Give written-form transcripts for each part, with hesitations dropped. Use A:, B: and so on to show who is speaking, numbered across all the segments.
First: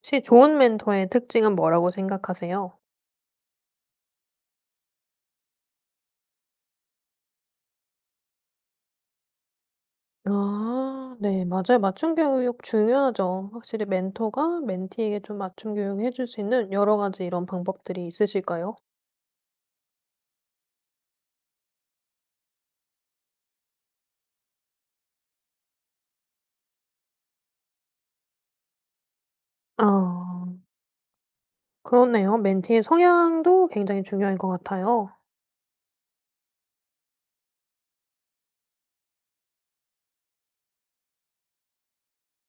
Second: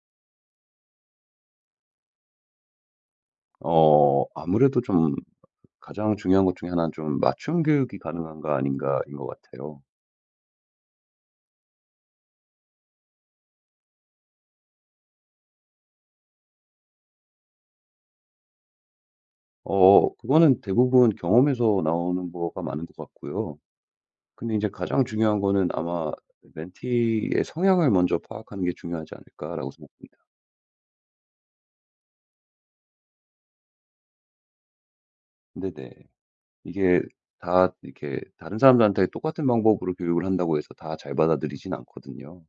A: 혹시 좋은 멘토의 특징은 뭐라고 생각하세요?
B: 아무래도 좀 가장 중요한 것 중에 하나는 좀 맞춤 교육이 가능한가 아닌가인 것 같아요.
A: 아, 네. 맞아요. 맞춤 교육 중요하죠. 확실히 멘토가 멘티에게 좀 맞춤 교육을 해줄 수 있는 여러 가지 이런 방법들이 있으실까요?
B: 그거는 대부분 경험에서 나오는 거가 많은 것 같고요. 근데 이제 가장 중요한 거는 아마 멘티의 성향을 먼저 파악하는 게 중요하지 않을까라고
A: 아,
B: 생각합니다.
A: 그렇네요. 멘티의 성향도 굉장히 중요할 것 같아요.
B: 네네. 이게 다 이렇게 다른 사람들한테 똑같은 방법으로 교육을 한다고 해서 다 잘 받아들이진 않거든요.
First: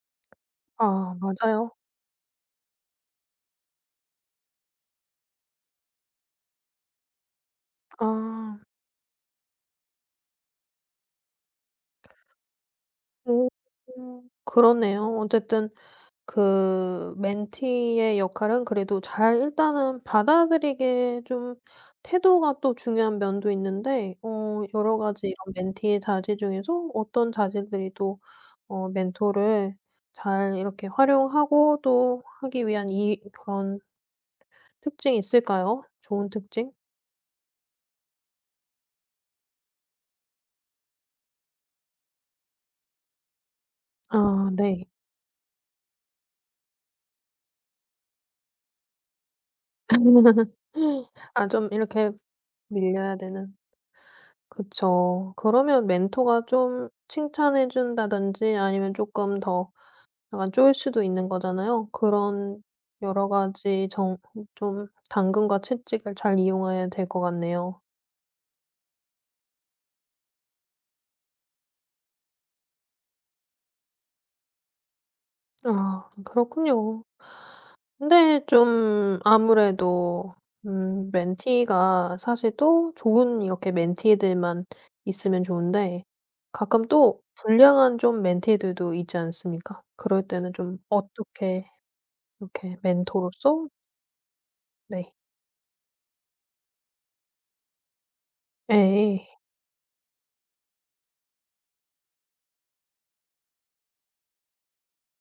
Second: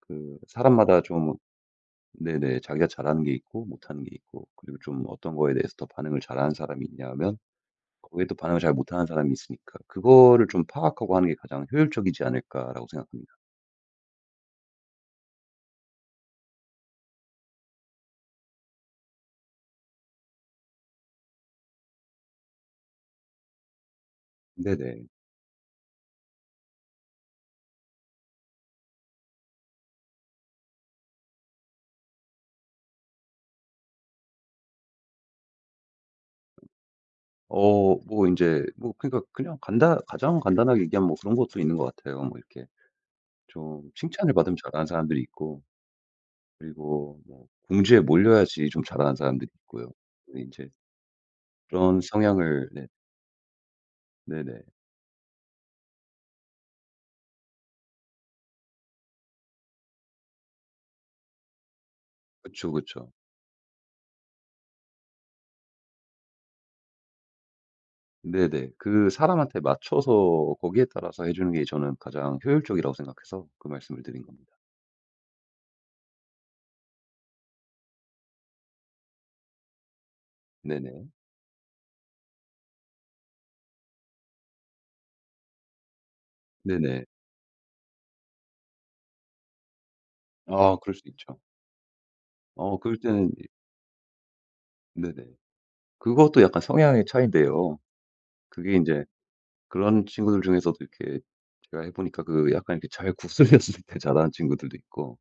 B: 그 사람마다
A: 아,
B: 좀,
A: 맞아요.
B: 네네. 자기가 잘하는 게 있고 못하는 게 있고 그리고 좀 어떤 거에 대해서 더 반응을 잘하는 사람이 있냐 하면 거기에 또
A: 아.
B: 반응을 잘 못하는 사람이 있으니까 그거를 좀 파악하고 하는 게 가장 효율적이지 않을까라고 생각합니다.
A: 오. 그렇네요. 어쨌든 그 멘티의 역할은 그래도 잘 일단은 받아들이게 좀 태도가 또 중요한 면도 있는데 여러
B: 네네.
A: 가지 이런 멘티의 자질 중에서 어떤 자질들이 또 멘토를 잘 이렇게 활용하고 또 하기 위한 이 그런 특징이 있을까요? 좋은 특징?
B: 그러니까 그냥 간단 가장 간단하게 얘기하면 뭐 그런 것도 있는 것 같아요. 뭐 이렇게 좀 칭찬을
A: 아,
B: 받으면
A: 네.
B: 잘하는 사람들이 있고 그리고 뭐 궁지에 몰려야지 좀 잘하는 사람들이 있고요. 근데 제
A: 아, 좀
B: 그런
A: 이렇게
B: 성향을, 네.
A: 밀려야 되는.
B: 네네.
A: 그쵸. 그러면 멘토가 좀 칭찬해 준다든지 아니면 쪼끔 더 약간 쪼일 수도 있는 거잖아요. 그런
B: 그쵸, 그쵸.
A: 여러 가지 정 좀 당근과 채찍을 잘 이용해야 될 것 같네요.
B: 네네. 그 사람한테 맞춰서 거기에 따라서 해 주는 게 저는 가장 효율적이라고 생각해서 그 말씀을 드린 겁니다.
A: 아, 그렇군요. 근데 좀 아무래도
B: 네네.
A: 멘티가 사실 또 좋은 이렇게 멘티들만 있으면 좋은데 가끔
B: 네네.
A: 또 불량한 좀 멘티들도 있지 않습니까? 그럴 때는
B: 아
A: 좀
B: 그럴 수 있죠.
A: 어떻게 이렇게
B: 그럴 때는,
A: 멘토로서 네.
B: 네네. 그것도 약간 성향의 차이인데요. 그게 이제
A: 예.
B: 그런 친구들 중에서도 이렇게 제가 해 보니까 그 약간 이렇게 잘 구슬렸을 때 잘하는 친구들도 있고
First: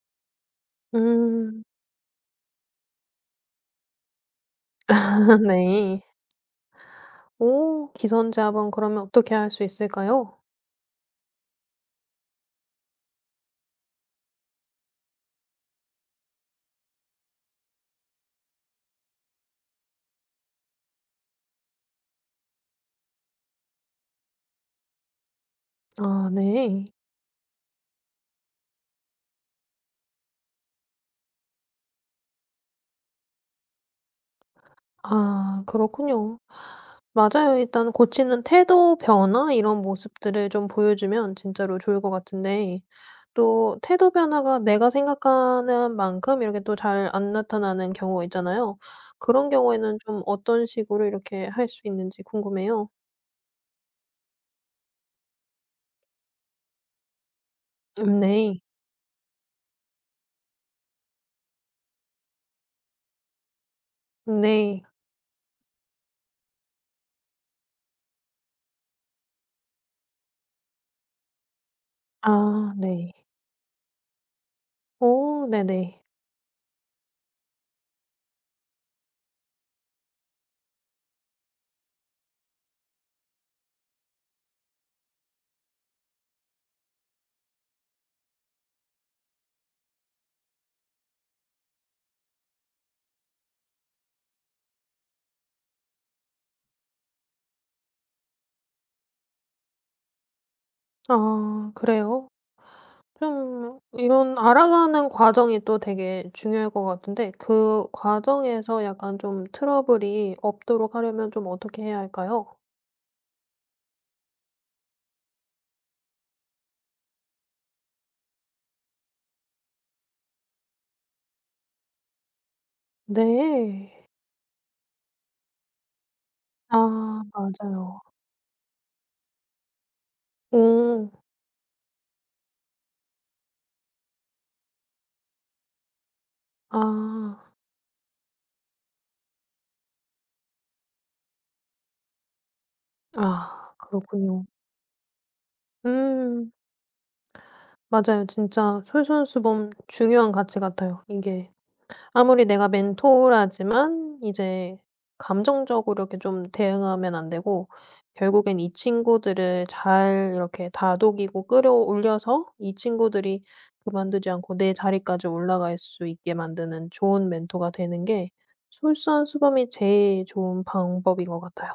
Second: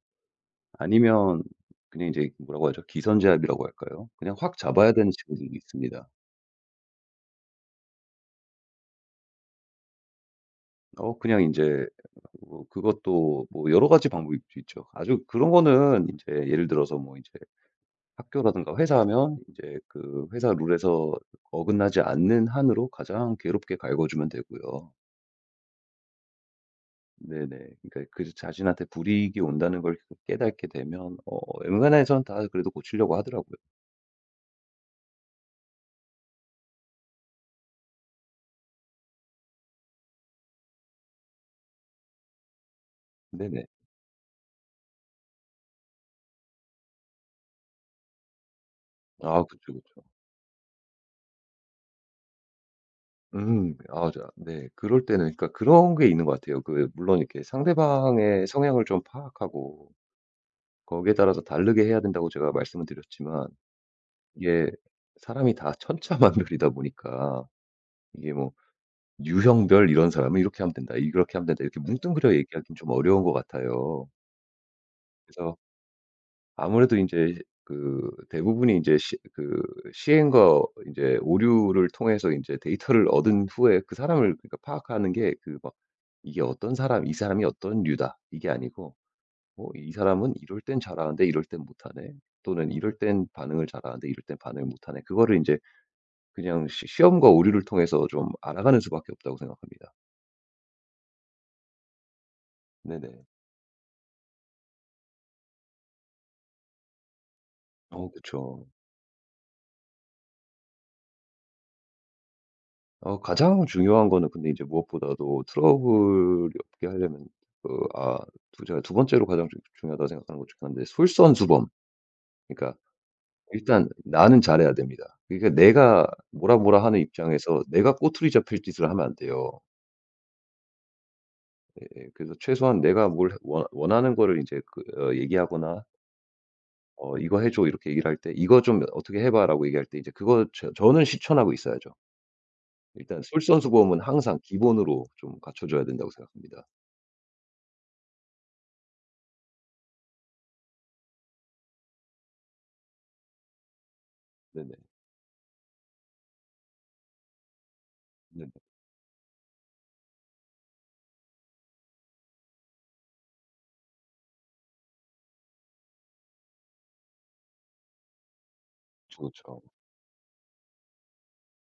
B: 아니면
A: 음.
B: 그냥 이제 뭐라고 하죠? 기선제압이라고 할까요? 그냥 확 잡아야 되는 친구들도
A: 네.
B: 있습니다.
A: 오. 기선제압은 그러면 어떻게 할 수 있을까요?
B: 그냥 이제 뭐 그것도 뭐 여러 가지 방법이 있죠. 아주 그런 거는 이제 예를 들어서 뭐 이제 학교라든가 회사면 하이제 그 회사 룰에서 어긋나지 않는 한으로 가장 괴롭게 갈궈 주면 되고요.
A: 아, 네.
B: 네네. 그러니까 그 자신한테 불이익이 온다는 걸 그 깨닫게 되면 웬만해선 다 그래도 고치려고 하더라고요.
A: 아, 그렇군요. 맞아요. 일단 고치는 태도 변화 이런 모습들을 좀 보여주면 진짜로 좋을 것 같은데
B: 네네.
A: 또 태도 변화가 내가 생각하는 만큼 이렇게 또 잘 안 나타나는 경우가 있잖아요.
B: 아
A: 그런
B: 그쵸,
A: 경우에는
B: 그쵸.
A: 좀 어떤 식으로 이렇게 할 수 있는지 궁금해요.
B: 음. 아 자 네. 그럴 때는 그러니까 그런 게 있는 것 같아요. 그 물론 이렇게
A: 음,
B: 상대방의
A: 네.
B: 성향을 좀 파악하고 거기에 따라서 다르게 해야 된다고 제가 말씀을 드렸지만 이게
A: 네.
B: 사람이 다 천차만별이다 보니까 이게 뭐 유형별 이런 사람은 이렇게 하면 된다. 이렇게 하면 된다. 이렇게 뭉뚱그려
A: 아,
B: 얘기하기는 좀
A: 네.
B: 어려운 것 같아요.
A: 오,
B: 그래서
A: 네네.
B: 아무래도 이제 그 대부분이 이제 시 그 시행과 이제 오류를 통해서 이제 데이터를 얻은 후에 그 사람을 그러니까 파악하는 게 그 막 이게 어떤 사람 '이 사람이 어떤 류다.' 이게 아니고 뭐 '이 사람은 이럴 땐 잘하는데 이럴 땐 못하네.' 또는 '이럴 땐 반응을 잘하는데 이럴 땐 반응을 못하네.' 그거를 이제 그냥 시 시험과 오류를 통해서 좀 알아가는 수밖에 없다고 생각합니다.
A: 아, 그래요?
B: 네네.
A: 좀 이런 알아가는 과정이 또 되게 중요할 것 같은데 그
B: 어 그쵸.
A: 과정에서 약간 좀 트러블이 없도록 하려면 좀 어떻게 해야 할까요?
B: 가장 중요한 거는 근데 이제 무엇보다도 트러블이 없게 하려면 그 아 두 번째로 가장 중 중요하다고 생각하는 것 중 하나인데 솔선수범. 그러니까 일단
A: 네.
B: 나는 잘해야 됩니다. 그러니까 내가 뭐라 뭐라 하는
A: 아,
B: 입장에서 내가
A: 맞아요.
B: 꼬투리 잡힐 짓을 하면 안 돼요.
A: 오.
B: 예. 예. 그래서 최소한 내가 뭘 원 원하는 거를 이제 그 어 얘기하거나 "이거
A: 아.
B: 해 줘." 이렇게 얘기를 할 때 "이거 좀 어떻게 해 봐."라고 얘기할 때 이제 그거 저는 실천하고 있어야죠. 일단
A: 아,
B: 솔선수범은 항상
A: 그렇군요.
B: 기본으로 좀 갖춰 줘야 된다고
A: 음.
B: 생각합니다.
A: 맞아요. 진짜 솔선수범 중요한 가치 같아요 이게. 아무리 내가 멘토라지만
B: 네네.
A: 이제 감정적으로 이렇게 좀 대응하면 안 되고
B: 네네.
A: 결국엔 이 친구들을 잘 이렇게 다독이고 끌어올려서 이 친구들이 그만두지 않고 내 자리까지 올라갈 수 있게 만드는 좋은 멘토가 되는 게
B: 그
A: 솔선수범이 제일 좋은 방법인 것 같아요.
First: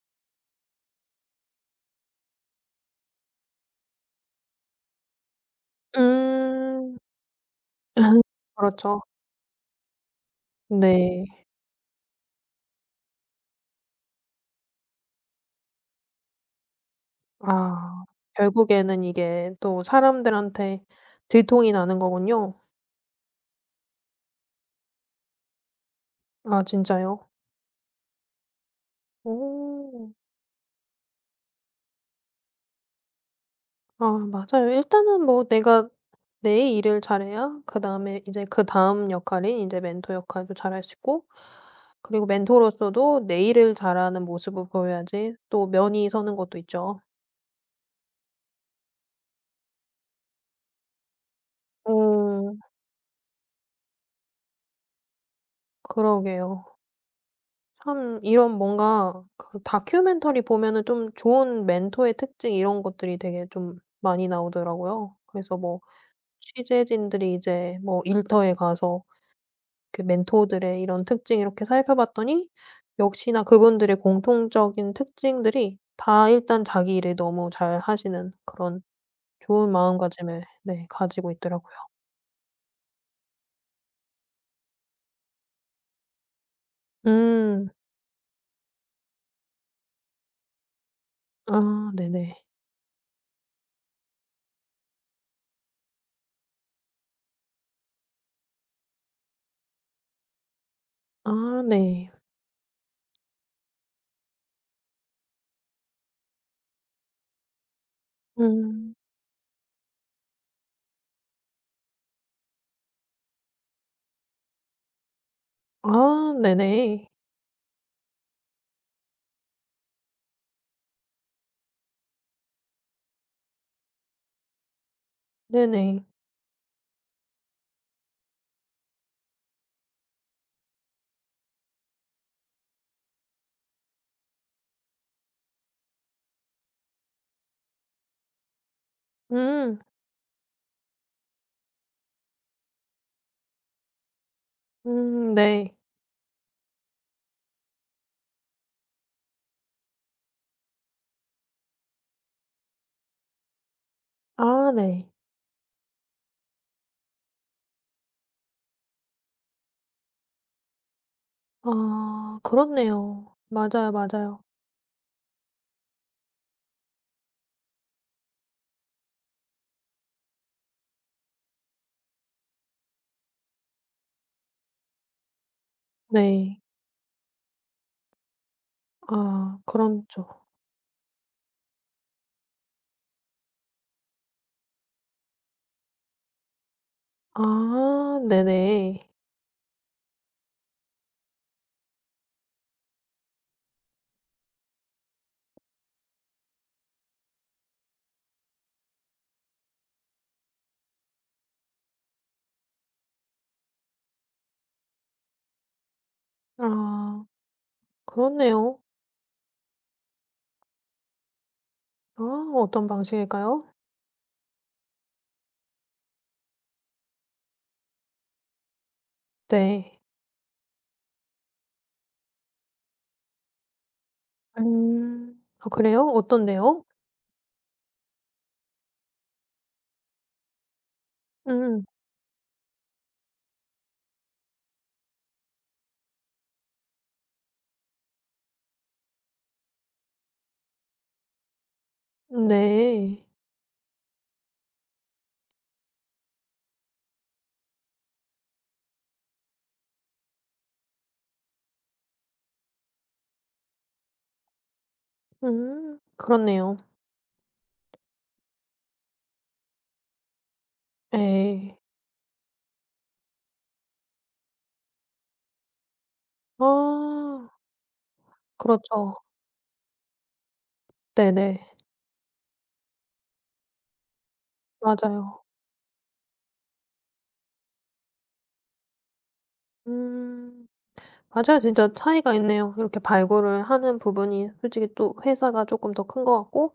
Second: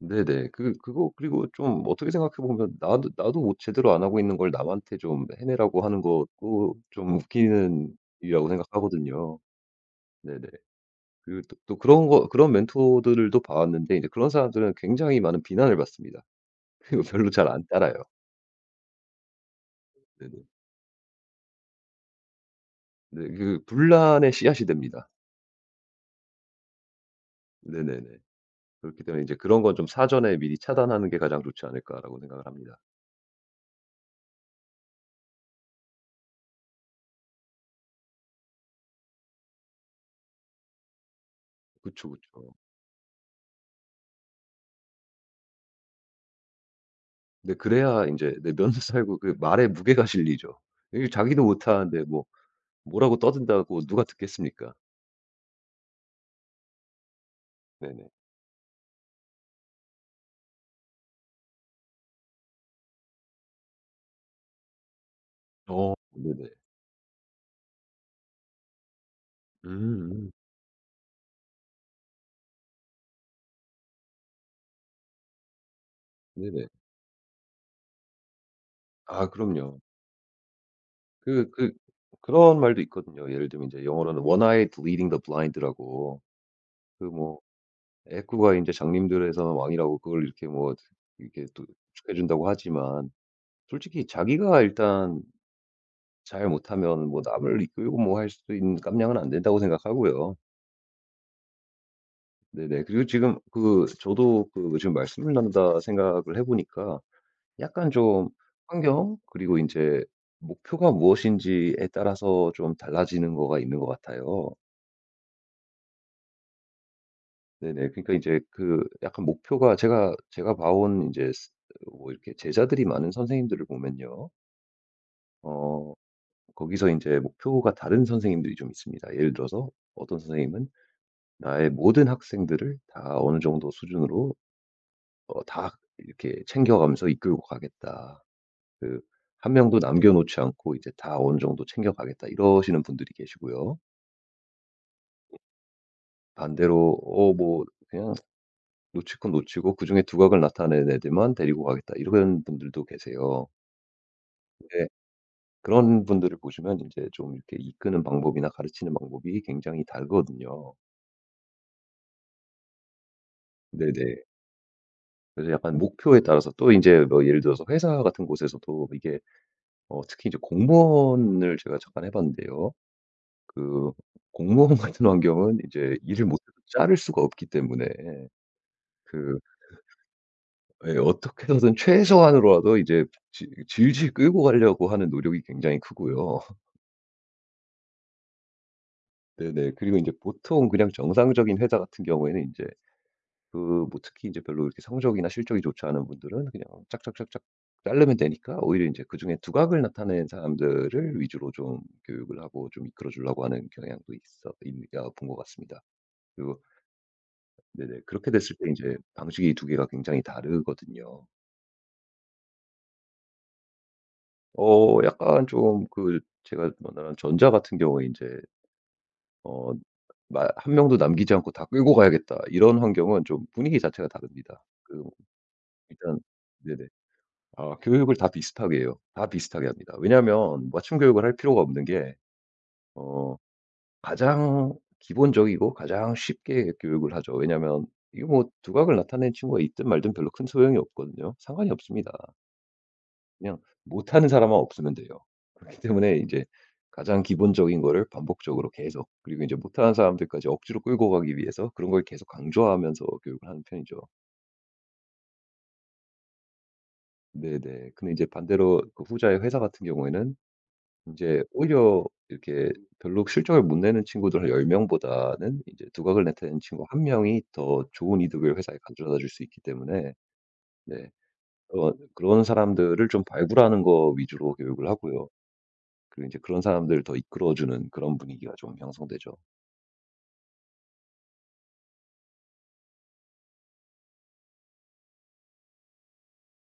B: 네네. 그 그거 그리고 좀 어떻게 생각해 보면 나도 못 제대로 안 하고 있는 걸 남한테 좀 해내라고 하는 것도
A: 음.
B: 좀 웃기는 일이라고
A: 그렇죠.
B: 생각하거든요. 네네.
A: 네.
B: 그 또 또 그런 거 그런 멘토들도 봐 왔는데 이제 그런 사람들은 굉장히 많은 비난을 받습니다. 그리고 별로 잘 안 따라요.
A: 아. 결국에는 이게 또
B: 네네.
A: 사람들한테 들통이 나는 거군요.
B: 네 그 분란의 씨앗이 됩니다.
A: 아, 진짜요?
B: 네네네. 그렇기 때문에 이제 '그런 건 좀
A: 오.
B: 사전에 미리 차단하는 게 가장 좋지 않을까.'라고 생각을 합니다.
A: 아, 맞아요. 일단은 뭐 내가 내 일을 잘해야 그다음에 이제 그다음 역할인 이제 멘토 역할도 잘할 수 있고
B: 그쵸,
A: 그리고
B: 그쵸.
A: 멘토로서도 내 일을 잘하는 모습을 보여야지 또 면이 서는 것도 있죠.
B: 근데 그래야 인제 네 면도 살고 그 말에 무게가 실리죠. 이게 자기도
A: 어
B: 못하는데 뭐라고 떠든다고 누가 듣겠습니까?
A: 그러게요.
B: 네네.
A: 참 이런 뭔가 그 다큐멘터리 보면은 좀 좋은 멘토의 특징 이런 것들이 되게 좀 많이 나오더라고요. 그래서 뭐
B: 어. 네네.
A: 취재진들이 이제 뭐 일터에 가서 그
B: 음음.
A: 멘토들의 이런 특징 이렇게 살펴봤더니 역시나 그분들의 공통적인 특징들이 다 일단
B: 네네.
A: 자기 일을 너무 잘하시는 그런
B: 아
A: 좋은
B: 그럼요.
A: 마음가짐을 네 가지고
B: 그 그
A: 있더라고요.
B: 그런 말도 있거든요. 예를 들면 이제 영어로는 one eyed leading the blind라고 그 뭐
A: 음.
B: 애꾸가 이제 장님들에서는 왕이라고 그걸 이렇게 뭐 이렇게 또
A: 아,
B: 축해
A: 네네.
B: 준다고 하지만 솔직히 자기가 일단 잘 못하면 뭐 남을 이끌고 뭐 할 수 있는 깜냥은 안 된다고 생각하고요.
A: 아, 네.
B: 네네. 그리고 지금 그 저도 그 지금 말씀을 나누다 생각을 해 보니까 약간 좀
A: 음.
B: 환경 그리고 이제 목표가 무엇인지에 따라서 좀 달라지는 거가 있는 것 같아요.
A: 아, 네네.
B: 네네. 그러니까 이제 그 약간 목표가 제가 봐온 이제 스 뭐 이렇게 제자들이 많은 선생님들을 보면요. 어
A: 네네.
B: 거기서 이제 목표가 다른 선생님들이 좀 있습니다. 예를 들어서 어떤 선생님은 나의 모든 학생들을 다 어느 정도 수준으로 다 이렇게 챙겨가면서 이끌고 가겠다. 그 한 명도
A: 음.
B: 남겨 놓지 않고 이제 다 어느 정도 챙겨가겠다. 이러시는 분들이 계시고요.
A: 음, 네.
B: 반대로 뭐 그냥 놓칠 건 놓치고 그중에 두각을 나타낸 애들만 데리고 가겠다 이런 분들도 계세요.
A: 아,
B: 근데
A: 네.
B: 그런 분들을 보시면 인제 좀 이렇게 이끄는 방법이나 가르치는 방법이 굉장히 다르거든요.
A: 아, 그렇네요. 맞아요,
B: 네네.
A: 맞아요.
B: 그래서 약간 목표에 따라서 또 인제 뭐 예를 들어서 회사 같은 곳에서도 이게 특히 이제 공무원을 제가 잠깐 해 봤는데요. 그 공무원 같은 환경은 이제 일을 못해도
A: 네.
B: 자를 수가 없기 때문에 그
A: 아, 그렇죠.
B: 예 어떻게 해서든 최소한으로라도 이제 지 질질 끌고 가려고 하는 노력이 굉장히 크고요.
A: 아, 네네.
B: 네네. 그리고 이제 보통 그냥 정상적인 회사 같은 경우에는 이제 그 뭐 특히 이제 별로 이렇게 성적이나 실적이 좋지 않은 분들은 그냥 짝짝짝짝 자르면 되니까 오히려 이제 그중에 두각을 나타낸 사람들을 위주로 좀 교육을 하고 좀 이끌어 주려고 하는 경향도 있어 있는 아 본 것 같습니다. 그리고
A: 아.
B: 네네. 그렇게 됐을 때 이
A: 그렇네요.
B: 제 방식이 두 개가 굉장히 다르거든요.
A: 아, 어떤 방식일까요?
B: 약간 좀 그 제가 만난 전자 같은 경우에 이제 어
A: 네.
B: 마 '한 명도 남기지 않고 다 끌고 가야겠다.' 이런 환경은 좀 분위기 자체가 다릅니다. 그
A: 음. 아, 그래요?
B: 일단
A: 어떤데요?
B: 네네. 아 교육을 다 비슷하게 해요. 다 비슷하게 합니다. 왜냐하면 맞춤 교육을 할 필요가 없는
A: 음.
B: 게 어 가장 기본적이고 가장 쉽게 교육을 하죠. 왜냐하면 이거 뭐 두각을 나타내는 친구가 있든 말든 별로 큰 소용이 없거든요. 상관이 없습니다.
A: 네.
B: 그냥 못하는 사람만 없으면 돼요. 그렇기 때문에 이제 가장 기본적인 거를 반복적으로 계속 그리고 이제 못하는 사람들까지 억지로 끌고 가기 위해서 그런 걸 계속 강조하면서 교육을 하는 편이죠.
A: 음. 그렇네요.
B: 네네. 근데 이제 반대로 그 후자의 회사 같은 경우에는 이제
A: 네.
B: 오히려 이렇게 별로 실적을 못 내는 친구들 열10 명보다는 이제 두각을 나타내는 친구 한 명이
A: 아.
B: 더 좋은 이득을 회사에 가져다
A: 그렇죠.
B: 줄 수 있기 때문에 네.
A: 네네.
B: 어, 그런 사람들을 좀 발굴하는 거 위주로 교육을 하고요.
A: 맞아요.
B: 그리고 이제 그런 사람들을 더 이끌어주는 그런 분위기가 좀 형성되죠.
A: 음. 맞아요. 진짜 차이가 있네요. 이렇게 발굴을 하는 부분이 솔직히 또 회사가 조금 더 큰 것 같고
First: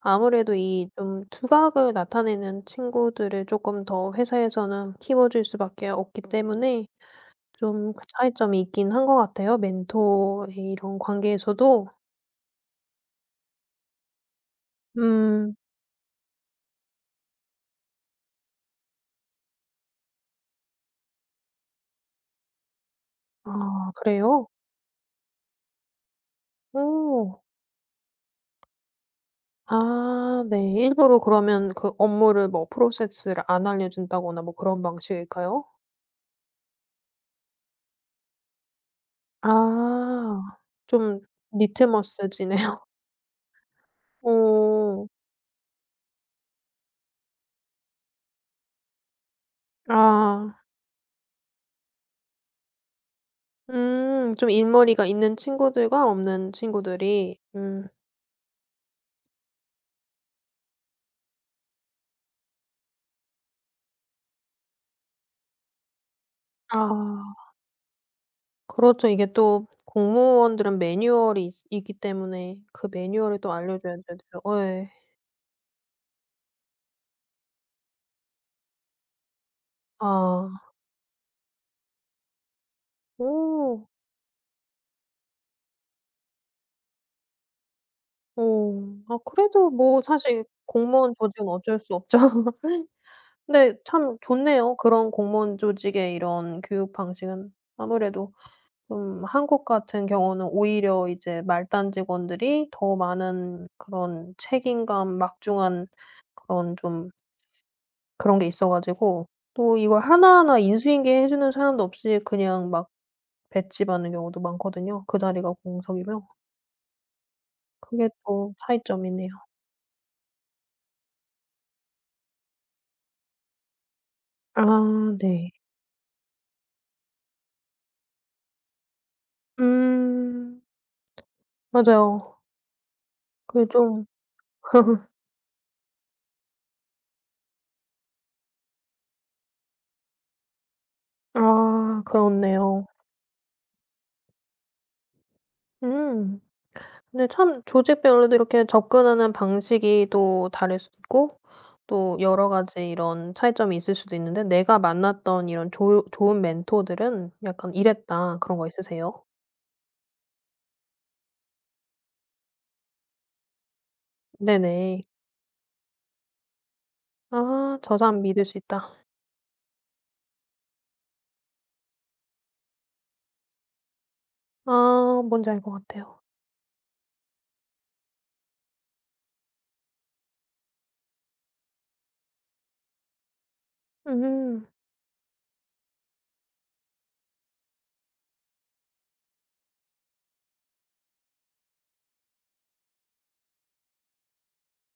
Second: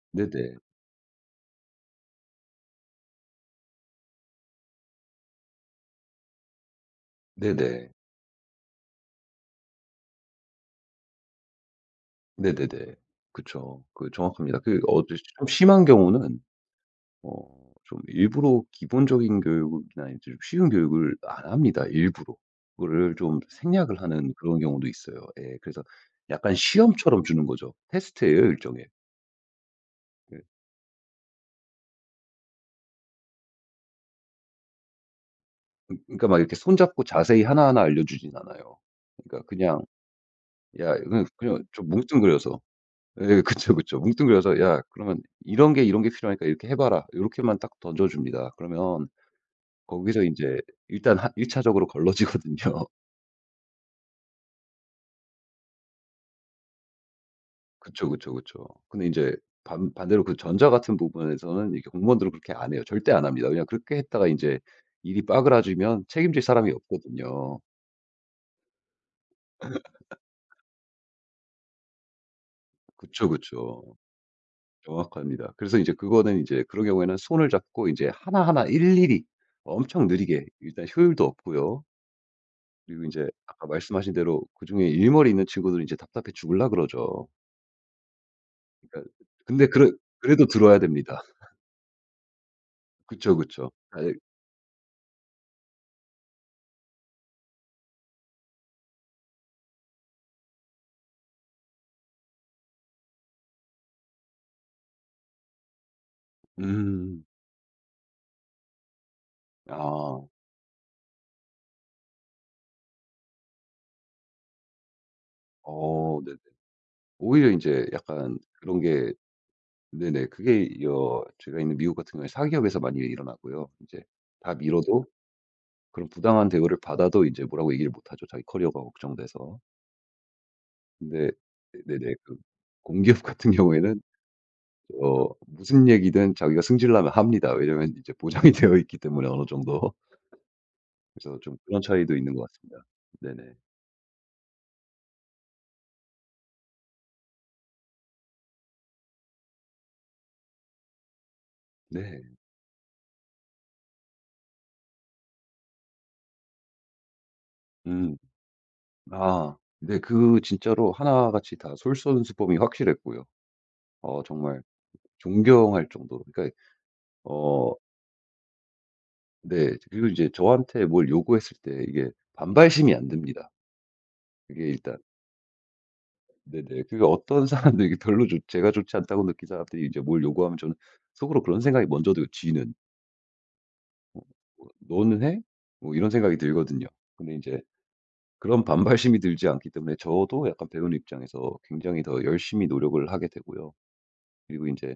A: 아무래도
B: 네네.
A: 이 좀 두각을 나타내는 친구들을 조금 더 회사에서는 키워줄 수밖에 없기 때문에
B: 네네.
A: 좀 그 차이점이 있긴 한 것 같아요. 멘토 이런 관계에서도.
B: 네네네. 그쵸. 그 정확합니다. 그 좀
A: 음.
B: 심한 경우는 좀 일부러 기본적인 교육이나 이제 좀 쉬운 교육을 안 합니다, 일부러. 그거를 좀
A: 아,
B: 생략을 하는
A: 그래요?
B: 그런 경우도 있어요. 예. 그래서 약간 시험처럼
A: 오.
B: 주는 거죠. 테스트예요, 일종의. 예.
A: 아, 네. 일부러 그러면 그 업무를 뭐 프로세스를 안 알려준다거나 뭐 그런 방식일까요?
B: 그러니까 막 이렇게 손잡고 자세히 하나하나 알려주진 않아요. 그러니까 그냥
A: 아.
B: "야"
A: 좀
B: 그냥 좀 뭉뚱그려서
A: 리트머스지네요.
B: 예 그쵸, 그쵸. 뭉뚱그려서 "야
A: 어.
B: 그러면 이런 게 이런 게 필요하니까 이렇게 해 봐라." 이렇게만 딱 던져 줍니다. 그러면 거기서 이
A: 아.
B: 제 일단 하 1차적으로 차적으로 걸러지거든요.
A: 음. 좀 일머리가 있는 친구들과 없는 친구들이
B: 그쵸, 그쵸, 그쵸. 근데 이제 반 반대로 그 전자 같은 부분에서는 이게 공무원들은 그렇게 안 해요. 절대 안 합니다. 그냥 그렇게 했다가 이제 일이 빠그라지면 책임질 사람이
A: 아.
B: 없거든요.
A: 그렇죠. 이게 또 공무원들은 매뉴얼이 있 있기 때문에 그
B: 그쵸,
A: 매뉴얼을 또
B: 그쵸.
A: 알려줘야 되죠. 예.
B: 정확합니다. 그래서 이제 그거는 이제 그런 경우에는 손을 잡고 이제 하나하나 일일이 엄청 느리게
A: 아.
B: 일단 효율도 없고요. 그리고 이제 아까
A: 오.
B: 말씀하신 대로 그중에 일머리 있는 친구들은 이제 답답해 죽을라 그러죠.
A: 오.
B: 그러니까
A: 아,
B: 근데
A: 그래도 뭐 사실
B: 그래도 들어야
A: 공무원
B: 됩니다.
A: 조직은 어쩔 수 없죠.
B: 그쵸, 그쵸.
A: 근데
B: 아이
A: 참 좋네요. 그런 공무원 조직의 이런 교육 방식은 아무래도 좀 한국 같은 경우는 오히려 이제 말단 직원들이 더 많은 그런 책임감 막중한 그런 좀
B: 음.
A: 그런 게 있어 가지고 또 이걸
B: 아.
A: 하나하나 인수인계 해 주는 사람도 없이 그냥 막 배치받는 경우도 많거든요, 그 자리가
B: 어
A: 공석이면.
B: 네네. 오히려 인제
A: 그게
B: 약간
A: 또
B: 그런 게
A: 차이점이네요.
B: 네네. 그게 여 제가 있는 미국 같은 경우에 사기업에서 많이 일어나고요. 인제 다 미뤄도
A: 아, 네.
B: 그런 부당한 대우를 받아도 인제 뭐라고 얘기를 못 하죠, 자기 커리어가 걱정돼서.
A: 음.
B: 근데 네네. 그
A: 맞아요.
B: 공기업 같은
A: 그게
B: 경우에는
A: 좀
B: 무슨 얘기든 자기가 승질나면 합니다. 왜냐면 이제 보장이 되어 있기 때문에 어느 정도. 그래서 좀 그런
A: 아,
B: 차이도 있는 것 같습니다.
A: 그렇네요.
B: 네네.
A: 음. 근데 참 조직별로도 이렇게 접근하는 방식이 또 다를 수도 있고 또
B: 네.
A: 여러 가지 이런 차이점이 있을 수도 있는데 내가 만났던 이런 좋 좋은 멘토들은 약간
B: 음.
A: 이랬다 그런 거 있으세요?
B: 아. 네 그 진짜로 하나같이 다 솔선수범이 확실했고요. 정말
A: 네네.
B: 존경할 정도로. 그러니까 어
A: 아, 저사람 믿을 수 있다.
B: 네. 그리고 이제 저한테 뭘 요구했을 때 이게 반발심이 안 듭니다. 그게 일단
A: 아, 뭔지 알 것 같아요.
B: 네네. 그게 어떤 사람도 이게 별로 좋 제가 좋지 않다고 느낀 사람들이 이제 뭘 요구하면 저는 속으로 그런 생각이 먼저 들어요, 지는. 어
A: 음.
B: 뭐 '너는 해?' 뭐 이런 생각이 들거든요. 근데 이제 그런 반발심이 들지 않기 때문에 저도 약간 배우는 입장에서 굉장히 더 열심히 노력을 하게 되고요. 그리고 이제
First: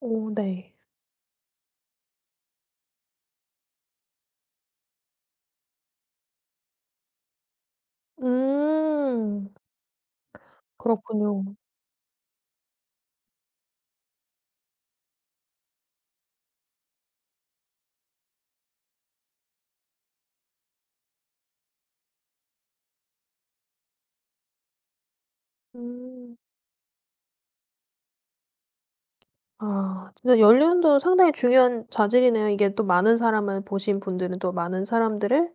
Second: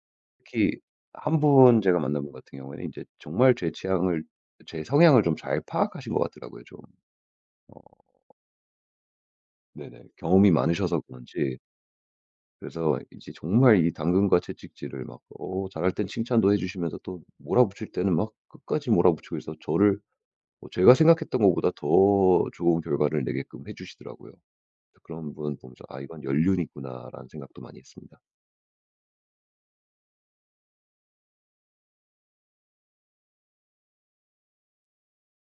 A: 오,
B: 특히
A: 네.
B: 한 분 제가 만난 분 같은 경우에는 이제 정말 제 취향을 제 성향을 좀 잘 파악하신 것 같더라고요 좀. 어
A: 음.
B: 네네. 경험이 많으셔서
A: 그렇군요.
B: 그런지 그래서 이제 정말 이 당근과 채찍질을 막 잘할 땐 칭찬도 해 주시면서 또 몰아붙일 때는 막 끝까지 몰아붙이고 해서 저를 뭐 제가 생각했던 것보다 더 좋은 결과를 내게끔 해 주시더라고요. 그런 분 보면서 '아 이건
A: 음.
B: 연륜이구나.'라는 생각도 많이 했습니다.
A: 아, 진짜 연륜도 상당히 중요한 자질이네요. 이게 또 많은 사람을 보신 분들은 또 많은 사람들을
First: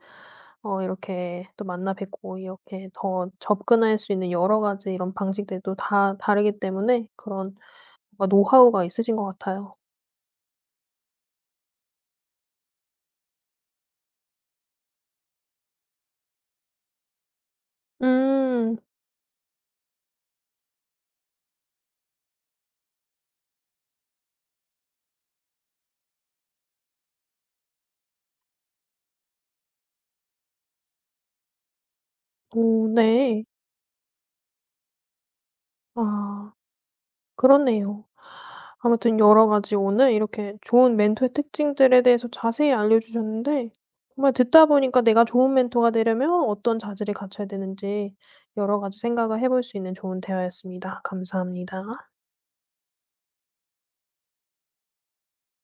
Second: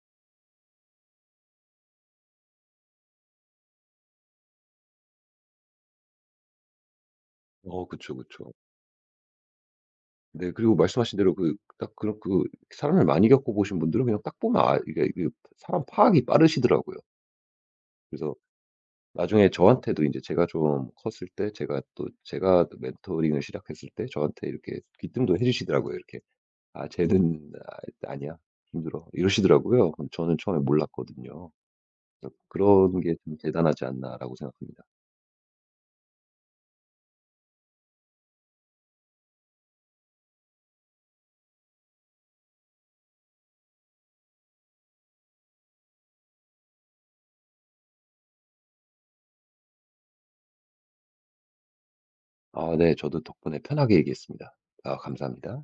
A: 이렇게 또 만나 뵙고 이렇게 더 접근할 수 있는 여러 가지 이런 방식들도 다 다르기 때문에 그런
B: 어 그쵸,
A: 뭔가
B: 그쵸.
A: 노하우가 있으신 것 같아요.
B: 네 그리고 말씀하신 대로 그 딱 그런 그 사람을 많이 겪어 보신 분들은 그냥 딱 보면 아 이게 이게 사람 파악이 빠르시더라고요. 그래서
A: 음.
B: 나중에 저한테도 이제 제가 또 제가 멘토링을 시작했을 때 저한테 이렇게 귀띔도 해 주시더라고요 이렇게. "아 쟤는 아니야. 힘들어." 이러시더라고요. 그럼 저는 처음에 몰랐거든요. 그래서
A: 오,
B: '그런 게 좀
A: 네.
B: 대단하지 않나.'라고 생각합니다.
A: 아, 그렇네요. 아무튼 여러 가지 오늘 이렇게 좋은 멘토의 특징들에 대해서 자세히 알려주셨는데 정말 듣다 보니까 내가 좋은 멘토가 되려면 어떤 자질을 갖춰야 되는지 여러 가지 생각을 해볼 수 있는 좋은 대화였습니다. 감사합니다.
B: 아 네. 저도 덕분에 편하게 얘기했습니다. 아 감사합니다.